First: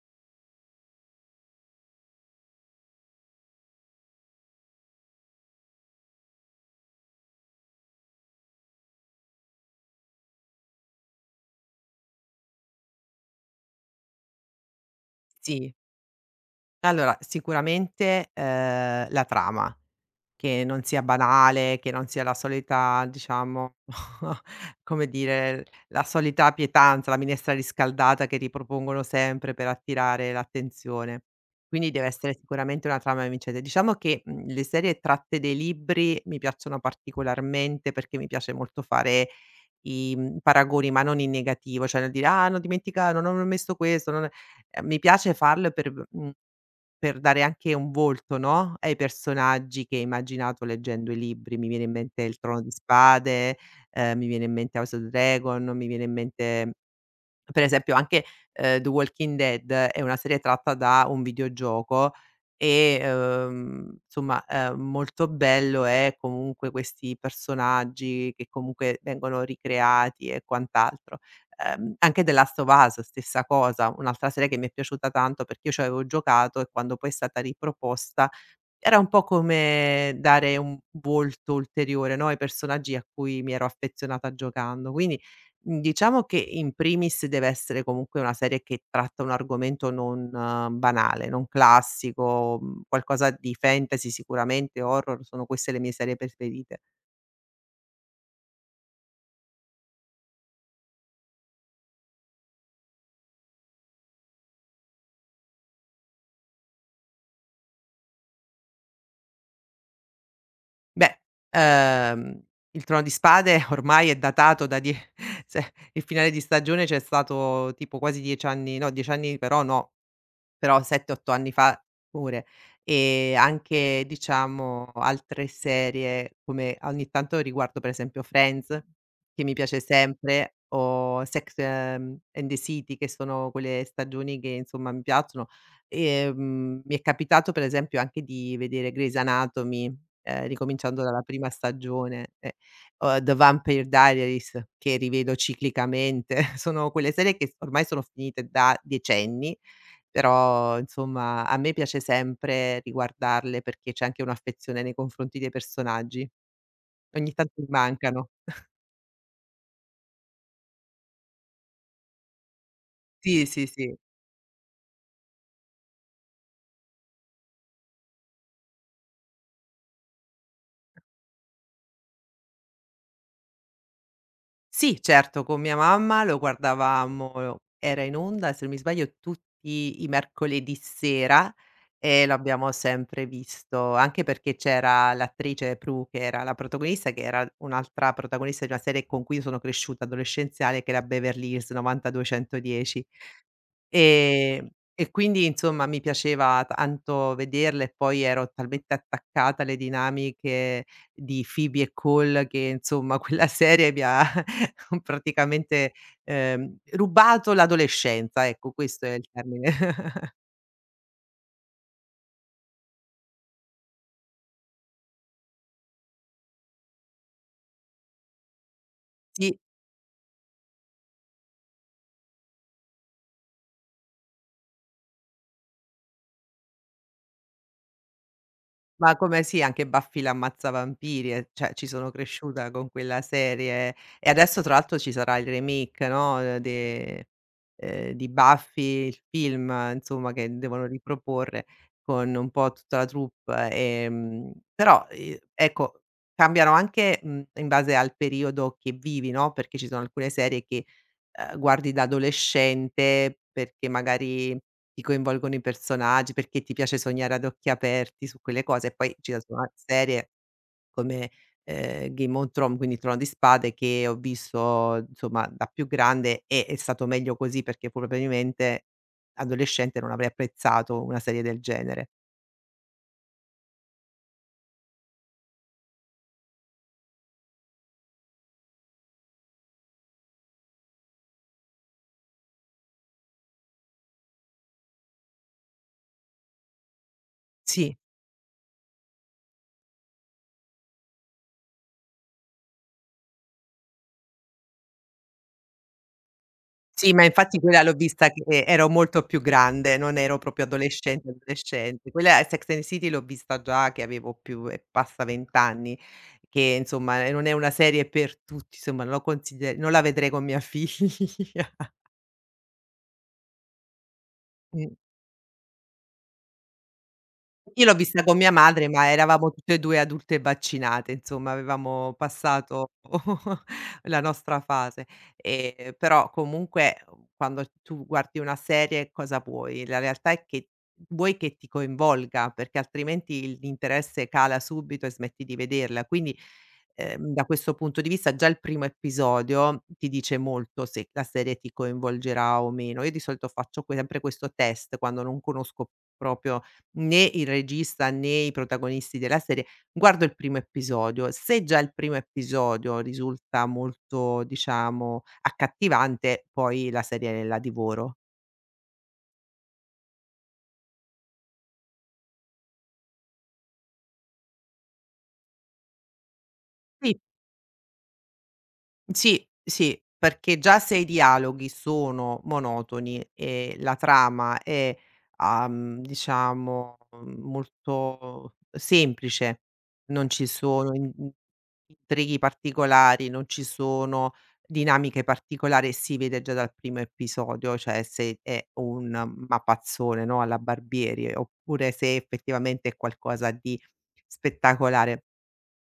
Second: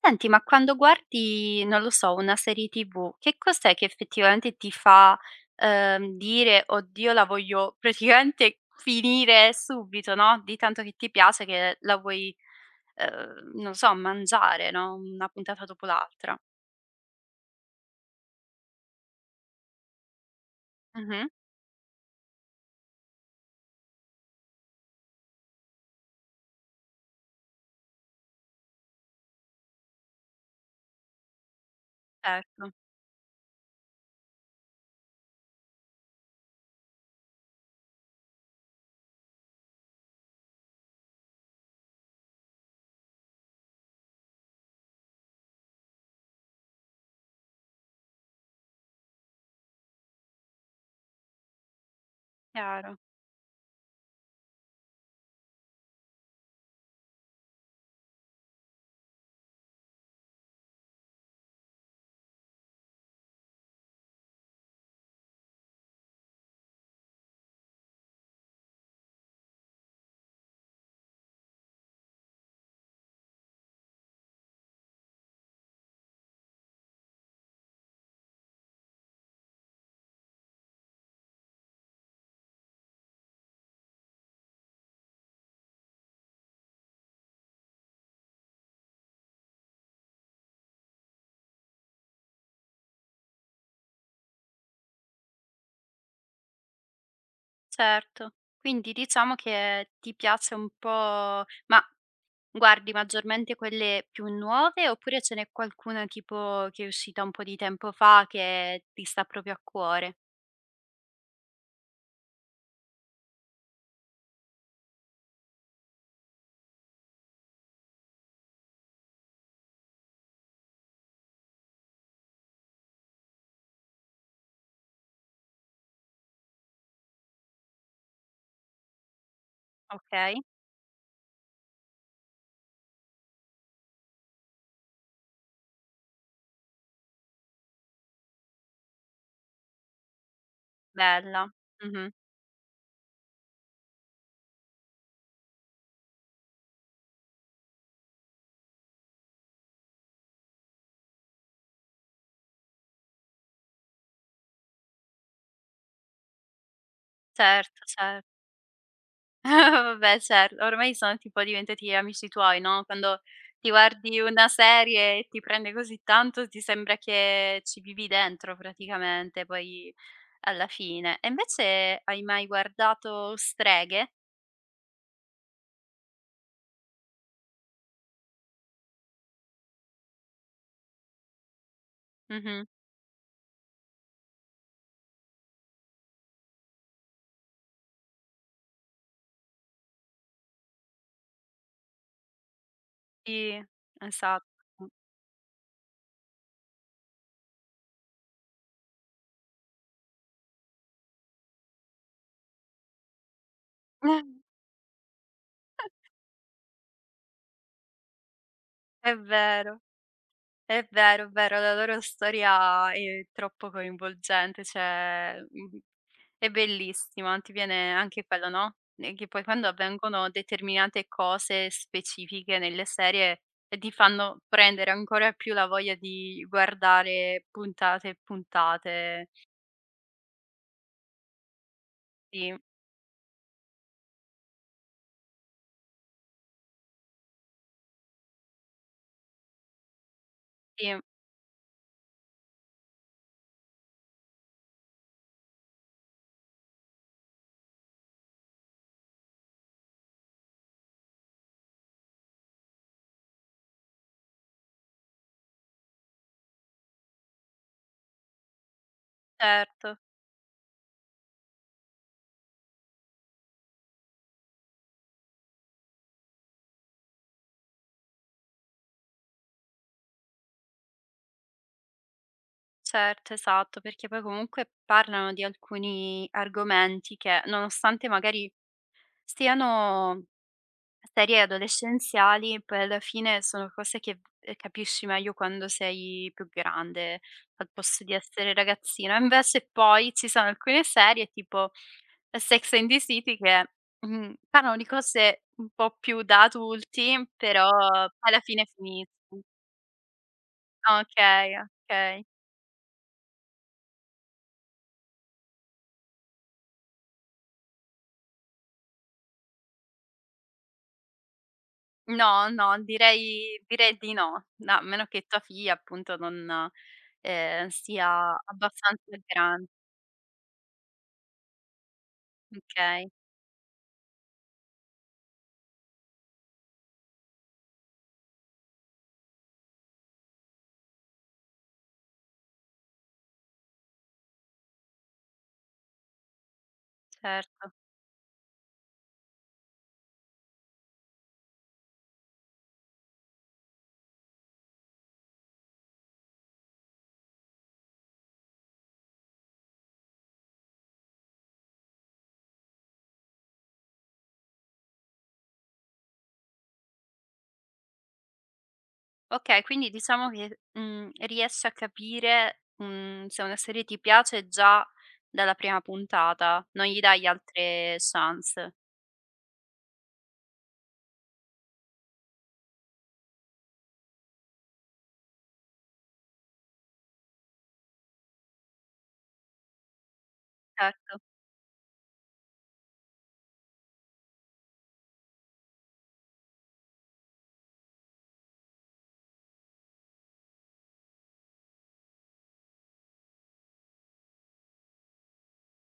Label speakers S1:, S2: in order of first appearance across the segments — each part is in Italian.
S1: Senti, ma quando guardi, non lo so, una serie TV, che cos'è che effettivamente ti fa, dire: "Oddio, la voglio praticamente finire subito", no, di tanto che ti piace che la vuoi, non so, mangiare, no, una puntata
S2: Sì,
S1: dopo l'altra.
S2: allora sicuramente, la trama, che non sia
S1: Mh-mh,
S2: banale, che non sia la solita diciamo, come dire, la solita pietanza, la minestra riscaldata che ripropongono sempre per attirare l'attenzione. Quindi deve essere
S1: certo,
S2: sicuramente una trama vincente. Diciamo che, le serie tratte dai libri mi piacciono particolarmente perché mi piace molto fare i, paragoni, ma non in negativo, cioè nel dire: "Ah, hanno dimenticato, non hanno messo questo, non" mi piace farlo per, mhmm per dare anche un volto, no, ai personaggi che hai immaginato leggendo i libri. Mi viene in mente il Trono di
S1: chiaro.
S2: Spade, mi viene in mente House of Dragon, mi viene in mente per esempio anche, The Walking Dead è una serie tratta da un videogioco e, insomma, molto bello è comunque questi personaggi che comunque vengono ricreati e quant'altro. Anche The Last of Us stessa cosa, un'altra serie che mi è piaciuta tanto perché io ci avevo giocato e quando poi è stata riproposta era un po' come dare un volto ulteriore, no, ai personaggi a cui mi ero affezionata giocando. Quindi, diciamo che in primis deve essere comunque una serie che tratta un argomento non banale, non classico, qualcosa di fantasy sicuramente, horror, sono queste le mie serie preferite.
S1: Certo. Quindi diciamo che ti piace un po', ma guardi maggiormente quelle più nuove oppure ce n'è qualcuna tipo che è uscita un po' di tempo fa che ti sta proprio a cuore?
S2: Beh, ehm, Il Trono di Spade ormai è datato da die se il finale di stagione c'è stato tipo quasi 10 anni no, 10 anni però no, però 7, 8 anni fa pure. E anche diciamo altre serie come ogni tanto riguardo per esempio Friends, che mi piace
S1: Okay,
S2: sempre, o Sex, and the City che sono quelle stagioni che insomma mi piacciono. Mi è capitato per esempio anche di vedere Grey's Anatomy, ricominciando dalla
S1: bella.
S2: prima
S1: Mh-mh.
S2: stagione, o The Vampire Diaries che rivedo ciclicamente. Sono quelle serie che ormai sono finite da decenni, però insomma a me piace sempre riguardarle perché c'è anche un'affezione nei confronti dei personaggi. Ogni tanto mi
S1: Certo, cer.
S2: mancano.
S1: Vabbè, cer, ormai sono tipo diventati amici tuoi, no, quando
S2: Sì, sì,
S1: ti
S2: sì.
S1: guardi una serie e ti prende così tanto ti sembra che ci vivi dentro praticamente poi alla fine. E invece hai mai guardato Streghe?
S2: Sì, certo, con mia mamma lo guardavamo era in onda, se non mi sbaglio, tutti i mercoledì sera e
S1: Mh-mh.
S2: l'abbiamo sempre visto, anche perché c'era l'attrice Prue che era la protagonista, che era un'altra protagonista di una serie con cui sono cresciuta adolescenziale che era Beverly Hills 90210.
S1: Sì,
S2: Ehm,
S1: esatto.
S2: e quindi insomma mi piaceva tanto vederle e poi ero talmente attaccata alle dinamiche di Phoebe e Cole che insomma quella serie mi ha praticamente, rubato l'adolescenza, ecco questo è
S1: È
S2: il termine.
S1: vero, è vero, è vero, la loro storia è troppo coinvolgente, cioè, mhmm. È bellissima, ti viene anche quello, no, che poi
S2: Sì.
S1: quando avvengono determinate cose specifiche nelle serie, ti fanno prendere ancora più la voglia di guardare puntate e
S2: Ma
S1: puntate.
S2: come sì, anche Buffy l'ammazzavampiri, cioè ci sono
S1: Sì,
S2: cresciuta con quella serie e adesso tra l'altro ci sarà il remake, no, de di Buffy, il film insomma che devono
S1: sì,
S2: riproporre con un po' tutta la troupe, però, ecco cambiano anche, in base al periodo che vivi, no, perché ci sono alcune serie che guardi da adolescente perché magari ti coinvolgono i personaggi, perché ti piace sognare ad occhi aperti su quelle cose e poi ci sono altre
S1: certo,
S2: serie come, Game of Thrones, quindi Trono di Spade che ho visto insomma da più grande e è stato meglio così perché probabilmente adolescente non avrei apprezzato una serie del genere.
S1: certo, esatto, perché poi comunque parlano di alcuni argomenti che, nonostante magari stiano. Serie adolescenziali poi alla fine sono cose che, capisci meglio quando sei più grande, al
S2: Sì.
S1: posto di essere ragazzina. Invece poi ci sono alcune serie tipo Sex and the City che, mhmm, parlano di cose un po' più da
S2: Sì, ma
S1: adulti,
S2: infatti
S1: però
S2: quella l'ho vista
S1: alla
S2: che
S1: fine
S2: ero molto più
S1: finiscono.
S2: grande, non ero proprio adolescente,
S1: Okay,
S2: adolescente.
S1: okay.
S2: Quella è Sex and the City l'ho vista già che avevo più e passa 20 anni, che insomma, non è una serie per tutti, insomma, non la vedrei con mia figlia.
S1: No, no, direi, direi di no. No, a meno che tua figlia appunto non,
S2: Io l'ho vista
S1: sia
S2: con mia madre,
S1: abbastanza
S2: ma eravamo
S1: gran,
S2: tutte e 2 adulte vaccinate, insomma avevamo passato
S1: okay,
S2: la nostra fase. Però comunque, quando tu guardi una serie cosa vuoi? La realtà è che vuoi che ti coinvolga, perché altrimenti il l'interesse cala subito e smetti di vederla. Quindi da
S1: certo.
S2: questo punto di vista già il primo episodio ti dice molto se la serie ti coinvolgerà o meno. Io di solito faccio que sempre questo test quando non conosco proprio né il regista né i protagonisti della serie, guardo il primo episodio. Se già il primo episodio risulta molto, diciamo, accattivante, poi la serie la divoro.
S1: Okay, quindi diciamo che, mhmm, riesci a capire, mhmm, se una serie ti piace già dalla prima puntata, non gli dai altre chance.
S2: Sì, sì, perché già se i dialoghi sono monotoni e la trama è, diciamo, molto semplice, non ci sono in
S1: Certo,
S2: in intrighi particolari, non ci sono dinamiche particolari e si vede già dal primo episodio, cioè se è un mappazzone, no, alla Barbieri, oppure se effettivamente è qualcosa di spettacolare.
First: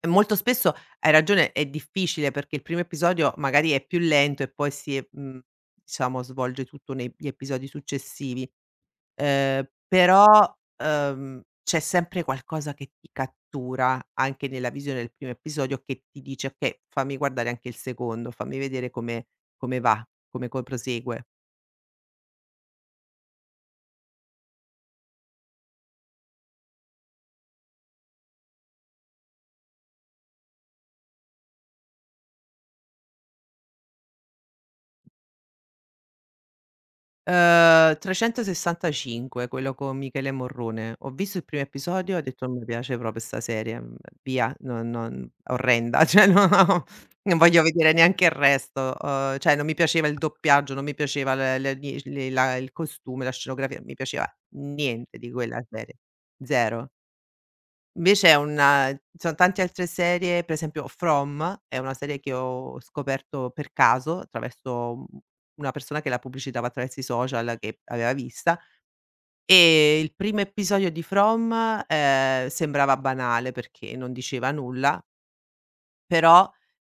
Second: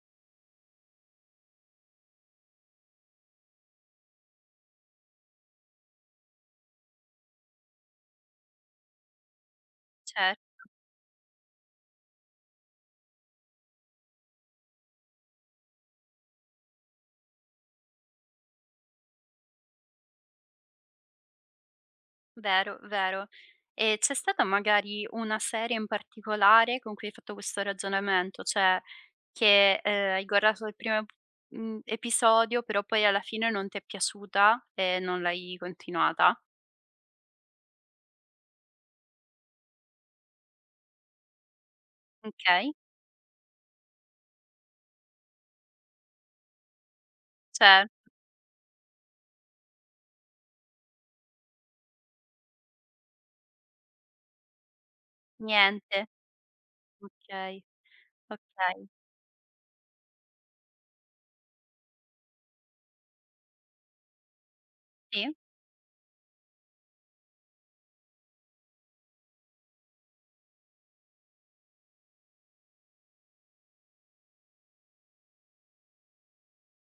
S2: E molto spesso hai ragione, è difficile perché il primo episodio magari è più lento e poi si, diciamo svolge tutto negli episodi successivi. Però,
S1: cer,
S2: c'è sempre qualcosa che ti cattura anche nella visione del primo episodio che ti dice: "Okay, fammi guardare anche il secondo, fammi vedere come va, come co prosegue".
S1: vero, vero. E c'è stata magari una serie in particolare con cui hai fatto questo ragionamento, cioè che, hai guardato il primo p, mhmm, episodio, però poi alla fine non ti è piaciuta e non l'hai continuata?
S2: 365, quello con Michele Morrone. Ho visto il primo episodio e ho detto: "Non mi
S1: Okay,
S2: piace proprio 'sta serie, via, no non orrenda, cioè no no, non voglio
S1: cer,
S2: vedere neanche il resto". Cioè non mi piaceva il doppiaggio, non mi piaceva l le gli le- la il costume, la scenografia, non mi piaceva niente di quella serie,
S1: niente.
S2: 0.
S1: Okay,
S2: Invece è
S1: okay,
S2: una ci sono tante altre serie, per esempio From è una serie che ho scoperto per caso attraverso,
S1: sì.
S2: una persona che la pubblicitava attraverso i social che aveva vista, e il primo episodio di From, sembrava banale perché non diceva nulla, però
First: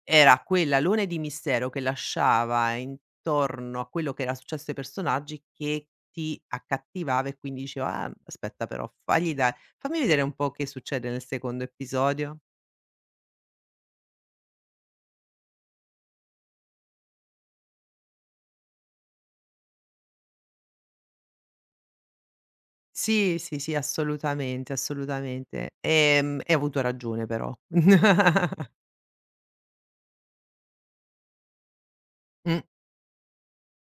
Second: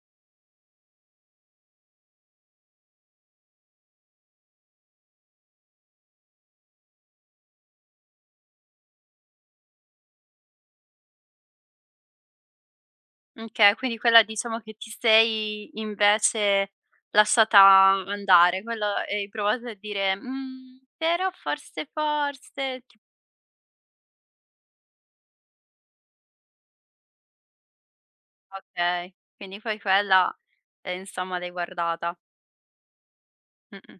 S2: era quell'alone di mistero che lasciava intorno a quello che era successo ai personaggi che ti accattivava e quindi diceva: "Ah, aspetta però, fagli da fammi vedere un po' che succede nel secondo episodio".
S1: Okay, quindi quella diciamo che ti sei invece lasciata andare, quello e hai provato a dire: "Mhmm, però forse, forse" ti,
S2: Sì, sì, sì, assolutamente, assolutamente. E ho avuto ragione però.
S1: okay, quindi poi quella, insomma l'hai guardata.
S2: Mh.
S1: Mh-mh.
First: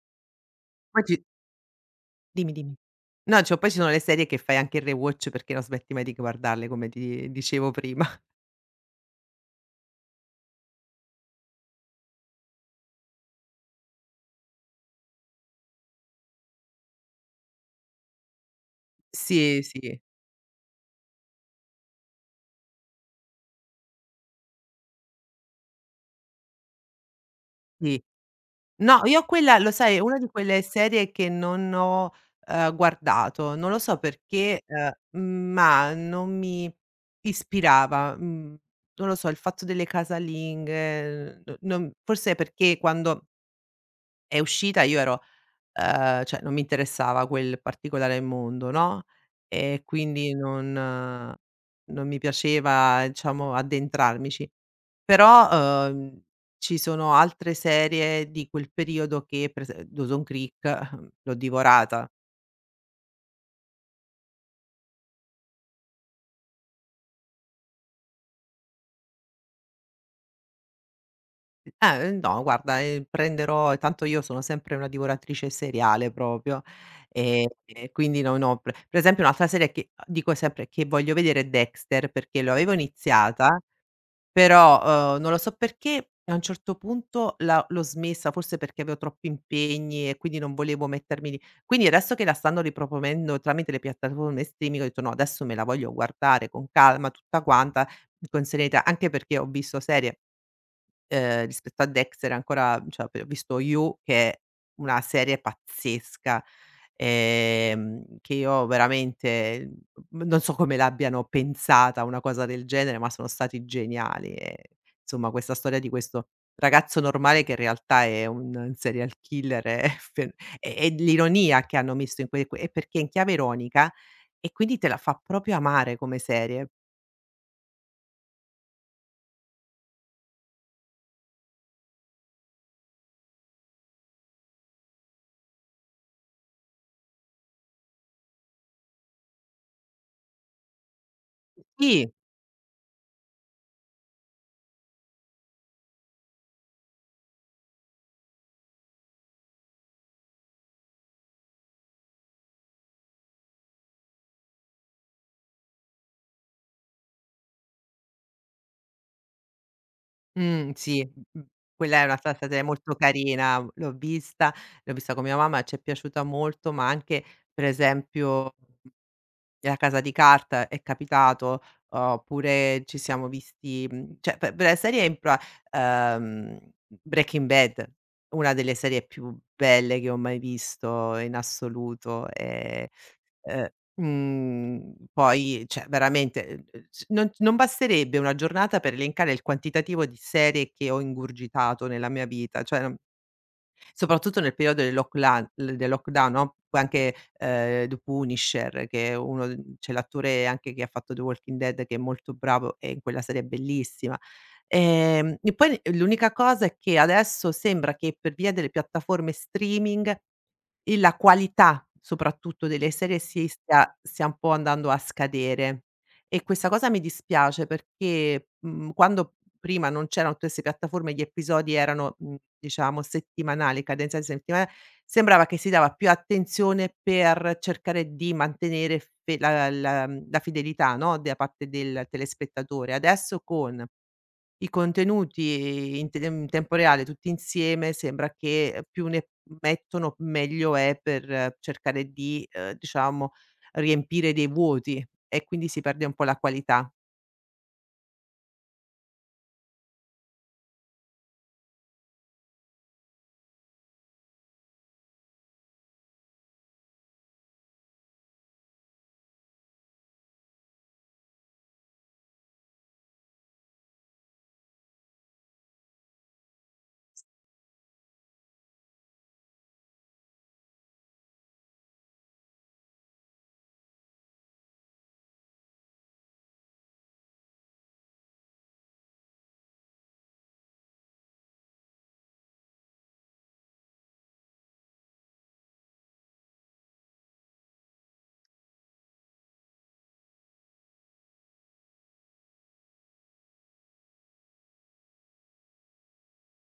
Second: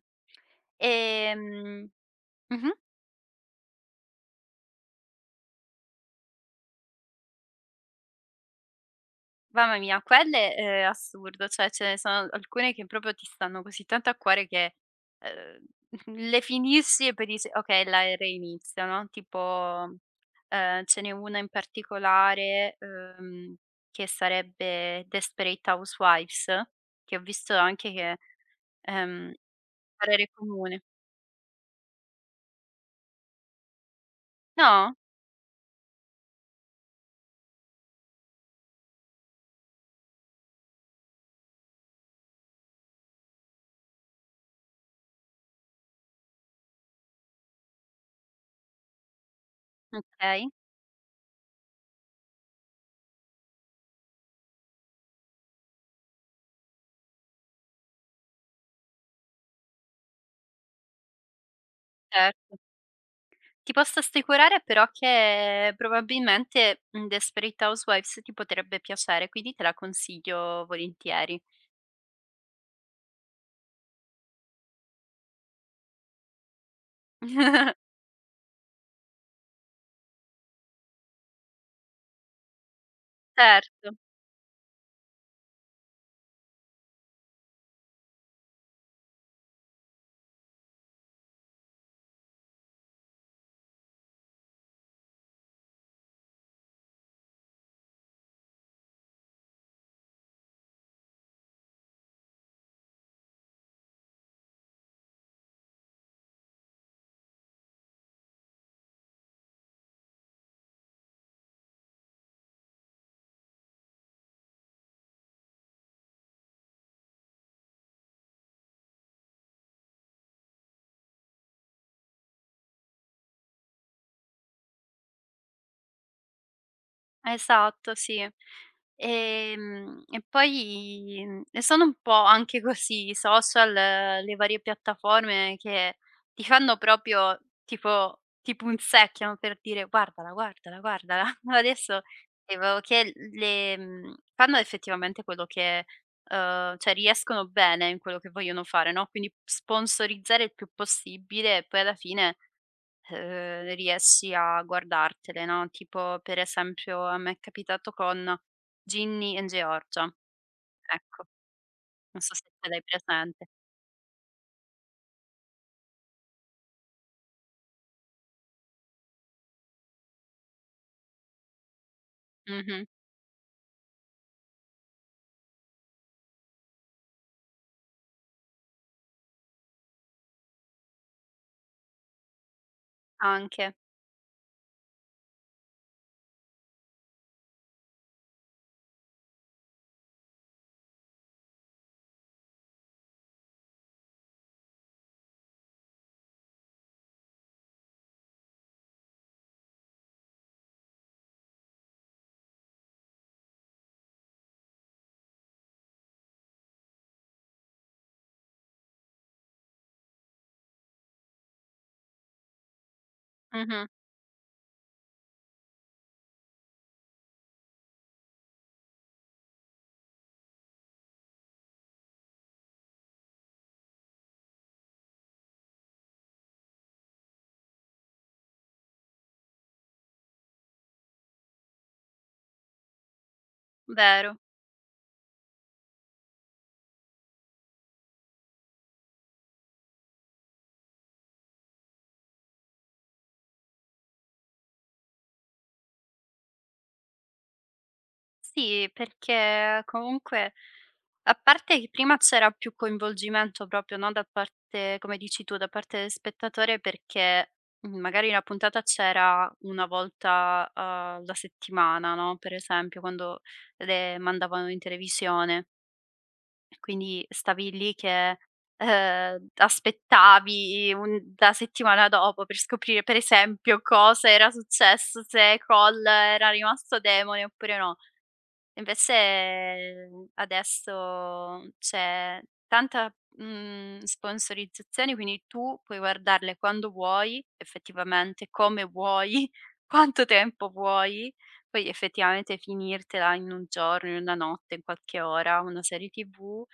S2: Poi ci
S1: Ehm
S2: Dimmi,
S1: mh-mh.
S2: dimmi. No, dicevo, poi ci sono le serie che fai anche il rewatch perché non smetti mai di guardarle, come ti dicevo prima.
S1: Mamma mia, quelle è assurdo, cioè ce ne sono alcune che proprio ti stanno così tanto a cuore che, ehm, le finisci e poi dici: "Okay, la reinizio", no,
S2: Sì,
S1: tipo,
S2: sì,
S1: ce n'è una in particolare, che sarebbe Desperate Housewives, che ho visto anche
S2: sì.
S1: che,
S2: No, io
S1: ehm
S2: quella lo sai, è una di
S1: parere
S2: quelle
S1: comune.
S2: serie che non ho, guardato. Non lo so perché,
S1: No?
S2: ma non mi ispirava. Mhmm, non lo so, il fatto delle casalinghe, n non forse è perché quando è uscita, io ero cioè non mi interessava quel particolare mondo, no, e quindi
S1: Okay,
S2: non mi piaceva, diciamo, addentrarmici. Però, ci sono altre serie di quel periodo che per ese Dawson Creek l'ho divorata.
S1: certo. Ti posso assicurare però che probabilmente, mhmm, Desperate Housewives ti potrebbe piacere, quindi te la consiglio volentieri.
S2: No guarda, prenderò tanto io sono sempre una divoratrice seriale proprio, e quindi non ho pre per esempio un'altra serie che dico sempre che voglio vedere è Dexter, perché lo avevo iniziata.
S1: Certo.
S2: Però, non lo so perché, a un certo punto la l'ho smessa, forse perché avevo troppi impegni e quindi non volevo mettermi lì. Quindi adesso che la stanno riproponendo tramite le piattaforme streaming, ho detto: "No, adesso me la voglio guardare con calma, tutta quanta, con serenità", anche perché ho visto serie rispetto a Dexter ancora cioè p ho visto You che è una serie pazzesca, che io veramente, non so come l'abbiano pensata una cosa del genere, ma sono stati geniali e insomma questa storia di questo ragazzo normale che in realtà è un serial killer e fe e l'ironia che hanno messo in que que è perché è in chiave ironica e quindi te la fa proprio amare come serie.
S1: Esatto, sì. E poi, mhmm, e sono un po' anche così i social, le varie piattaforme che ti fanno proprio tipo ti punzecchiano per dire: "Guardala, guardala, guardala". Adesso
S2: Sì.
S1: vedevo che le mhmm, fanno effettivamente quello che cioè riescono bene in quello che vogliono fare, no, quindi sponsorizzare il più possibile e poi alla fine riesci a guardartele, no, tipo per esempio a me è capitato con Ginny and Georgia,
S2: Sì,
S1: ecco,
S2: mh-mh. Quella è una
S1: non so se
S2: statale
S1: ce l'hai
S2: molto
S1: presente.
S2: carina, l'ho vista con mia mamma, ci è piaciuta molto, ma anche per esempio la Casa di Carta è capitato, oppure
S1: Mh-mh,
S2: ci siamo visti cioè pe per la serie in pra ehm, Breaking Bad, una delle serie più belle che ho mai visto in assoluto e, ehm,
S1: anche.
S2: poi cioè veramente, s non non basterebbe una giornata per elencare il quantitativo di serie che ho ingurgitato nella mia vita. Cioè non Soprattutto nel periodo del locklan del lockdown, no, poi anche, The Punisher che è uno d c'è l'attore anche che ha fatto The Walking Dead che è molto bravo e in quella serie è bellissima. E poi l'unica cosa è che adesso sembra che per via delle piattaforme streaming e la qualità soprattutto delle serie si
S1: Mh-mh,
S2: stia un po' andando a scadere e questa cosa mi dispiace perché, quando prima non c'erano tutte 'ste piattaforme, gli episodi erano, diciamo settimanali, cadenza settimanale, sembrava che si dava più attenzione per cercare di mantenere fe la la la mhmm, la fidelità, no, da parte del telespettatore. Adesso con
S1: vero.
S2: i contenuti in tempo reale tutti insieme sembra che più ne mettono meglio è per cercare di, diciamo riempire dei vuoti e quindi si perde un po' la qualità.
S1: Sì, perché comunque a parte che prima c'era più coinvolgimento proprio, no, da parte come dici tu, da parte del spettatore perché, mhmm, magari la puntata c'era una volta alla settimana, no, per esempio quando le mandavano in televisione. Quindi stavi lì che, aspettavi un la settimana dopo per scoprire, per esempio, cosa era successo, se Cole era rimasto demone oppure no. Invece adesso c'è tanta, mhmm, sponsorizzazione, quindi tu puoi guardarle quando vuoi, effettivamente, come vuoi, quanto tempo vuoi, poi effettivamente finirtela in un giorno, in una notte, in qualche ora, una serie TV.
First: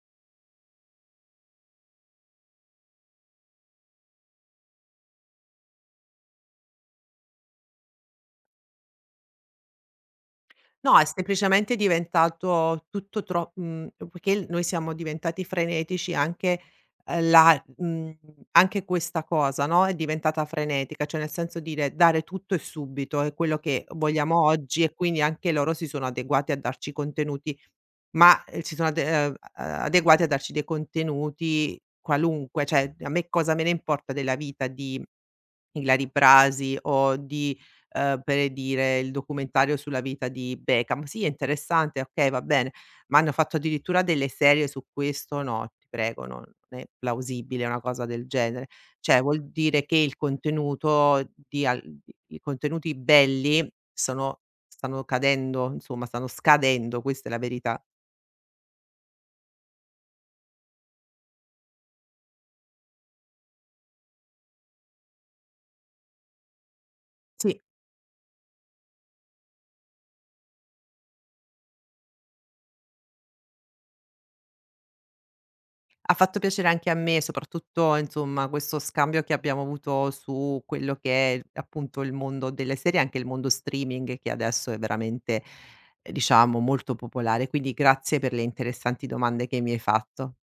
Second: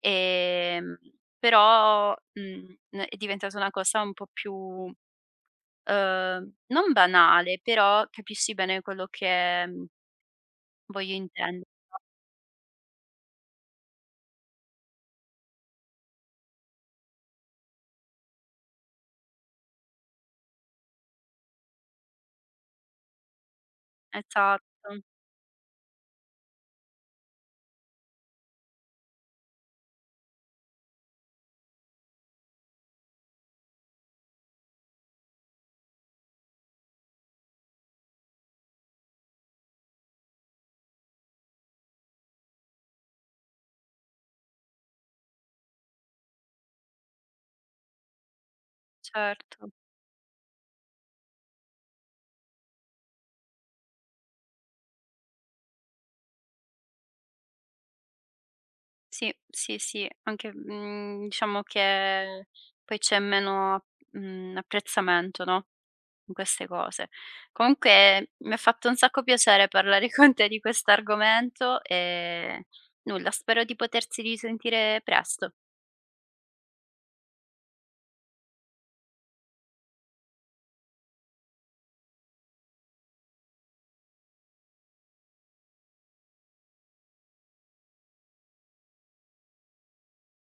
S1: Ehm, però, mhmm, n è diventata una cosa un po' più, non banale, però capisci bene quello che, mhmm,
S2: No, è
S1: voglio intende,
S2: semplicemente diventato tutto perché noi siamo diventati frenetici anche, ehm, la mhmm, anche questa cosa, no, è diventata frenetica, cioè nel senso dire dare tutto e subito, è quello che vogliamo oggi
S1: esatto,
S2: e quindi anche loro si sono adeguati a darci contenuti, ma, si sono adeguati a darci dei contenuti qualunque, cioè a me cosa me ne importa della vita di Ilary Brasi o di, per dire, il documentario sulla vita di Beckham. Sì, è interessante, okay, va bene, ma hanno fatto addirittura delle serie su questo, no, ti prego, non è plausibile una cosa del genere. Cioè, vuol
S1: certo.
S2: dire che il contenuto di al di i contenuti belli sono stanno cadendo, insomma, stanno scadendo, questa è la verità.
S1: Sì, sì, sì, anche, mhmm, diciamo che poi c'è meno, mhmm, apprezzamento, no, in queste cose.
S2: Sì.
S1: Comunque mi ha fatto un sacco piacere parlare con te di quest'argomento e nulla, spero di potersi risentire presto.
S2: Ha fatto piacere anche a me, soprattutto insomma questo scambio che abbiamo avuto su quello che è appunto il mondo delle serie, anche il mondo streaming che adesso è veramente, diciamo molto popolare. Quindi grazie per le interessanti domande che mi hai fatto.